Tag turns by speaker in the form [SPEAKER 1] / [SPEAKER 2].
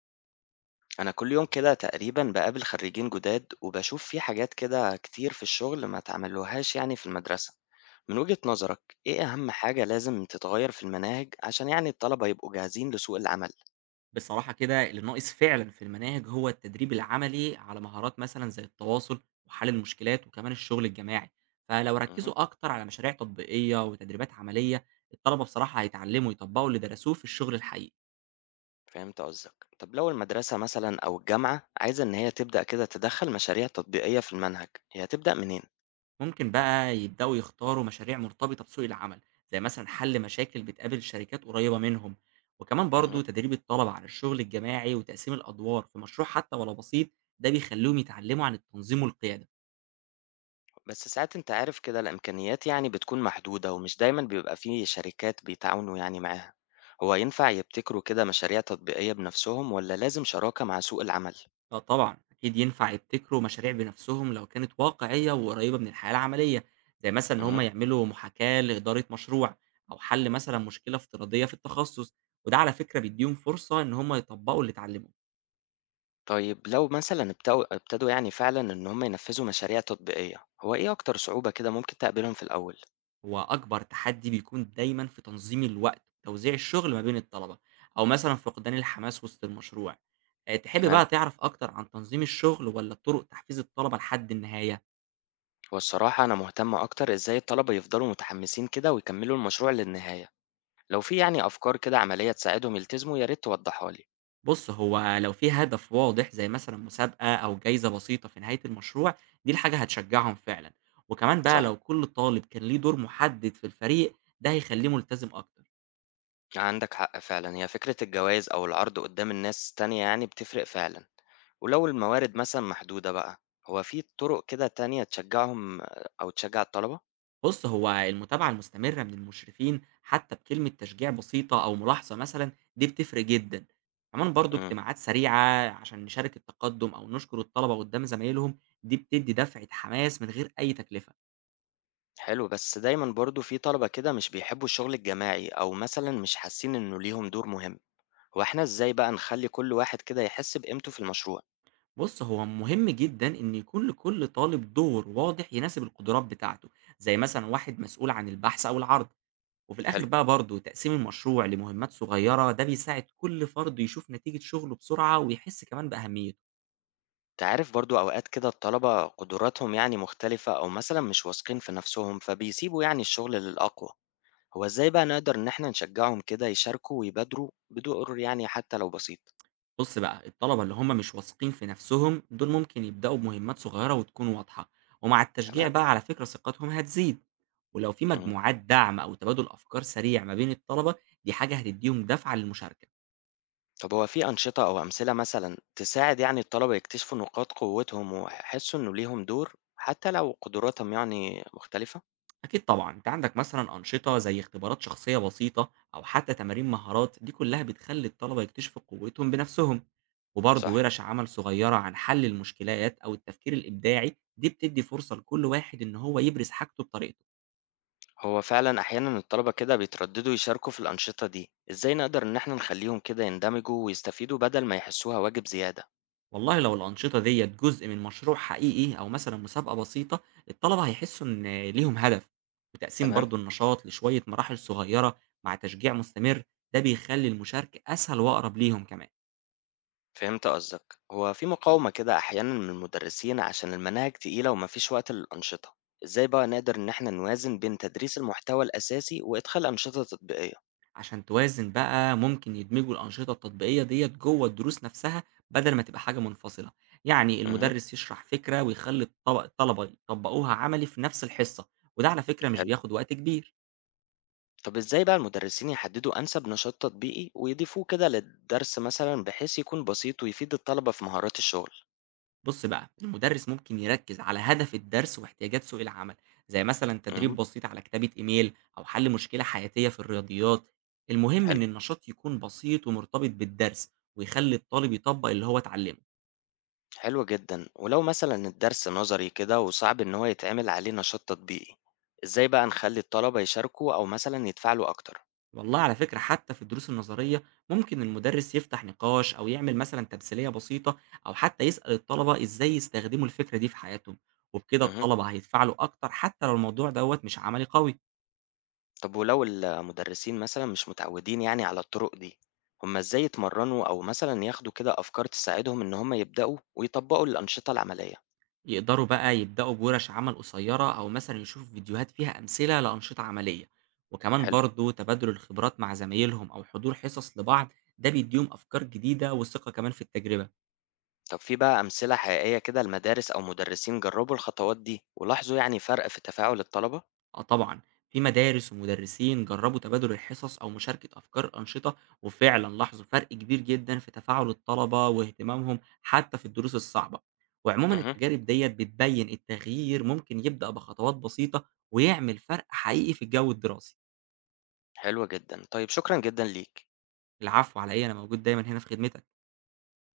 [SPEAKER 1] أنا كل يوم كده تقريبا بقابل خريجين جداد وبشوف في حاجات كده كتير في الشغل ما تعملوهاش يعني في المدرسة. من وجهة نظرك إيه أهم حاجة لازم تتغير في المناهج عشان يعني الطلبة يبقوا جاهزين لسوق العمل؟
[SPEAKER 2] بصراحة كده اللي ناقص فعلًا في المناهج هو التدريب العملي على مهارات مثلًا زي التواصل وحل المشكلات وكمان الشغل الجماعي، فلو
[SPEAKER 1] مهم.
[SPEAKER 2] ركّزوا أكتر على مشاريع تطبيقية وتدريبات عملية، الطلبة بصراحة هيتعلموا يطبّقوا اللي درسوه في الشغل الحقيقي،
[SPEAKER 1] فهمت قصدك. طب لو المدرسة مثلا أو الجامعة عايزة إن هي تبدأ كده تدخل مشاريع تطبيقية في المنهج، هي هتبدأ منين؟
[SPEAKER 2] ممكن بقى يبدأوا يختاروا مشاريع مرتبطة بسوق العمل، زي مثلًا حل مشاكل بتقابل الشركات قريبة منهم، وكمان برضه
[SPEAKER 1] مهم.
[SPEAKER 2] تدريب الطلبة على الشغل الجماعي وتقسيم الأدوار في مشروع حتى ولو بسيط، ده بيخلّيهم يتعلموا عن التنظيم والقيادة.
[SPEAKER 1] بس ساعات أنت عارف كده الإمكانيات يعني بتكون محدودة ومش دايما بيبقى فيه شركات بيتعاونوا يعني معاها. هو ينفع يبتكروا كده مشاريع تطبيقية بنفسهم ولا لازم شراكة مع سوق العمل؟
[SPEAKER 2] آه طبعًا، أكيد ينفع يبتكروا مشاريع بنفسهم لو كانت واقعية وقريبة من الحياة العملية، زي مثلًا إن هم
[SPEAKER 1] امم
[SPEAKER 2] يعملوا محاكاة لإدارة مشروع، أو حل مثلًا مشكلة افتراضية في التخصص، وده على فكرة بيديهم فرصة إن هم يطبقوا اللي اتعلموه.
[SPEAKER 1] طيب لو مثلا ابتدوا يعني فعلا إن هم ينفذوا مشاريع تطبيقية، هو إيه أكتر صعوبة كده ممكن تقابلهم في الأول؟
[SPEAKER 2] هو أكبر تحدي بيكون دايمًا في تنظيم الوقت وتوزيع الشغل ما بين الطلبة، أو مثلًا فقدان الحماس وسط المشروع. تحب
[SPEAKER 1] تمام.
[SPEAKER 2] بقى تعرف أكتر عن تنظيم الشغل والّا طرق تحفيز الطلبة لحد النهاية؟
[SPEAKER 1] والصراحة أنا مهتم أكتر إزاي الطلبة يفضلوا متحمسين كده ويكملوا المشروع للنهاية. لو في يعني أفكار كده عملية تساعدهم يلتزموا، يا ريت توضحها لي.
[SPEAKER 2] بُص، هو لو في هدف واضح زي مثلًا مسابقة أو جايزة بسيطة في نهاية المشروع، دي الحاجة هتشجّعهم فعلًا، وكمان بقى
[SPEAKER 1] صح،
[SPEAKER 2] لو كل طالب كان ليه دور محدد في الفريق، ده هيخلّيه ملتزم أكتر.
[SPEAKER 1] عندك حق فعلا. هي فكرة الجواز أو العرض قدام الناس تانية يعني بتفرق فعلا. ولو الموارد مثلا محدودة بقى، هو في طرق كده تانية تشجعهم أو تشجع الطلبة؟
[SPEAKER 2] بُص، هو المتابعة المستمرة من المشرفين حتى بكلمة تشجيع بسيطة أو ملاحظة مثلًا، دي بتفرق جدًا. كمان برضه
[SPEAKER 1] امم
[SPEAKER 2] اجتماعات سريعة عشان نشارك التقدم أو نشكر الطلبة قدّام زمايلهم، دي بتدّي دفعة حماس من غير أي تكلفة.
[SPEAKER 1] حلو. بس دايما برضو في طلبة كده مش بيحبوا الشغل الجماعي أو مثلا مش حاسين إنه ليهم دور مهم. هو احنا إزاي بقى نخلي كل واحد كده يحس بقيمته في المشروع؟
[SPEAKER 2] بُص، هو مهم جدًا إن يكون لكل طالب دور واضح يناسب القدرات بتاعته، زي مثلًا واحد مسؤول عن البحث أو العرض، وفي الآخر
[SPEAKER 1] حلو.
[SPEAKER 2] بقى برضه تقسيم المشروع لمهمات صغيرة، ده بيساعد كل فرد يشوف نتيجة شغله بسرعة ويحس كمان بأهميته.
[SPEAKER 1] تعرف برضو أوقات كده الطلبة قدراتهم يعني مختلفة أو مثلا مش واثقين في نفسهم فبيسيبوا يعني الشغل للأقوى. هو إزاي بقى نقدر إن إحنا نشجّعهم كده يشاركوا ويبادروا بدور يعني حتى لو بسيط؟
[SPEAKER 2] بُص بقى، الطلبة اللي هم مش واثقين في نفسهم دول ممكن يبدأوا بمهمات صغيرة وتكون واضحة، ومع
[SPEAKER 1] تمام،
[SPEAKER 2] التشجيع بقى على فكرة ثقتهم هتزيد، ولو في
[SPEAKER 1] إمم.
[SPEAKER 2] مجموعات دعم أو تبادل أفكار سريع ما بين الطلبة، دي حاجة هتديهم دفعة للمشاركة.
[SPEAKER 1] طب هو في أنشطة أو أمثلة مثلًا تساعد يعني الطلبة يكتشفوا نقاط قوتهم ويحسوا إنه ليهم دور، حتى لو قدراتهم يعني مختلفة؟
[SPEAKER 2] أكيد طبعًا، أنت عندك مثلًا أنشطة زي اختبارات شخصية بسيطة أو حتى تمارين مهارات، دي كلها بتخلّي الطلبة يكتشفوا قوتهم بنفسهم، وبرضه
[SPEAKER 1] صح.
[SPEAKER 2] ورش عمل صغيرة عن حل المشكلات أو التفكير الإبداعي، دي بتدّي فرصة لكل واحد إن هو يبرز حاجته بطريقته.
[SPEAKER 1] هو فعلًا أحيانًا الطلبة كده بيترددوا يشاركوا في الأنشطة دي، إزاي نقدر إن إحنا نخلّيهم كده يندمجوا ويستفيدوا بدل ما يحسوها واجب زيادة؟
[SPEAKER 2] والله لو الأنشطة ديّة جزء من مشروع حقيقي أو مثلًا مسابقة بسيطة، الطلبة هيحسوا إن ليهم هدف، وتقسيم
[SPEAKER 1] تمام.
[SPEAKER 2] برضه النشاط لشوية مراحل صغيرة مع تشجيع مستمر، ده بيخلّي المشاركة أسهل وأقرب ليهم كمان.
[SPEAKER 1] فهمت قصدك. هو في مقاومة كده أحيانا من المدرسين عشان المناهج تقيلة ومفيش وقت للأنشطة. إزاي بقى نقدر إن إحنا نوازن بين تدريس المحتوى الأساسي وإدخال أنشطة تطبيقية؟
[SPEAKER 2] عشان توازن بقى ممكن يدمجوا الأنشطة التطبيقية ديت جوه الدروس نفسها بدل ما تبقى حاجة منفصلة، يعني
[SPEAKER 1] امم
[SPEAKER 2] المدرس يشرح فكرة ويخلي الطلبة يطبقوها عملي في نفس الحصة، وده على فكرة مش
[SPEAKER 1] حلو.
[SPEAKER 2] بياخد وقت كبير.
[SPEAKER 1] طب إزاي بقى المدرسين يحددوا أنسب نشاط تطبيقي ويضيفوه كده للدرس مثلا، بحيث يكون بسيط ويفيد الطلبة في مهارات الشغل؟
[SPEAKER 2] بص بقى، المدرس ممكن يركز على هدف الدرس واحتياجات سوق العمل، زي مثلا تدريب
[SPEAKER 1] امم
[SPEAKER 2] بسيط على كتابة إيميل أو حل مشكلة حياتية في الرياضيات. المهم
[SPEAKER 1] حلو.
[SPEAKER 2] إن النشاط يكون بسيط ومرتبط بالدرس ويخلي الطالب يطبق اللي هو اتعلمه.
[SPEAKER 1] حلو جدا. ولو مثلا الدرس نظري كده وصعب إن هو يتعمل عليه نشاط تطبيقي، إزاي بقى نخلي الطلبة يشاركوا أو مثلا يتفاعلوا أكتر؟
[SPEAKER 2] والله على فكرة حتى في الدروس النظرية ممكن المدرس يفتح نقاش أو يعمل مثلا تمثيلية بسيطة، أو حتى يسأل الطلبة إزاي يستخدموا الفكرة دي في حياتهم، وبكده
[SPEAKER 1] مهم.
[SPEAKER 2] الطلبة هيتفاعلوا أكتر حتى لو الموضوع دوت مش عملي قوي.
[SPEAKER 1] طب ولو المدرسين مثلًا مش متعودين يعني على الطرق دي، هم إزاي يتمرنوا أو مثلًا ياخدوا كده أفكار تساعدهم إن هم يبدأوا ويطبقوا الأنشطة العملية؟
[SPEAKER 2] يقدروا بقى يبدأوا بورش عمل قصيرة أو مثلا يشوفوا فيديوهات فيها أمثلة لأنشطة عملية، وكمان
[SPEAKER 1] حلو.
[SPEAKER 2] برضو تبادل الخبرات مع زمايلهم أو حضور حصص لبعض، ده بيديهم أفكار جديدة وثقة كمان في التجربة.
[SPEAKER 1] طب في بقى أمثلة حقيقية كده لمدارس أو مدرسين جربوا الخطوات دي ولاحظوا يعني فرق في تفاعل الطلبة؟
[SPEAKER 2] آه طبعًا، في مدارس ومدرسين جرّبوا تبادل الحصص أو مشاركة أفكار أنشطة، وفعلًا لاحظوا فرق كبير جدًا في تفاعل الطلبة واهتمامهم حتى في الدروس الصعبة، وعمومًا
[SPEAKER 1] اهم،
[SPEAKER 2] التجارب ديّة بتبين التغيير ممكن يبدأ بخطوات بسيطة ويعمل فرق حقيقي في الجو الدراسي.
[SPEAKER 1] حلو جدًا. طيب شكرًا جدًا ليك.
[SPEAKER 2] العفو على إيه، أنا موجود دايمًا هنا في خدمتك.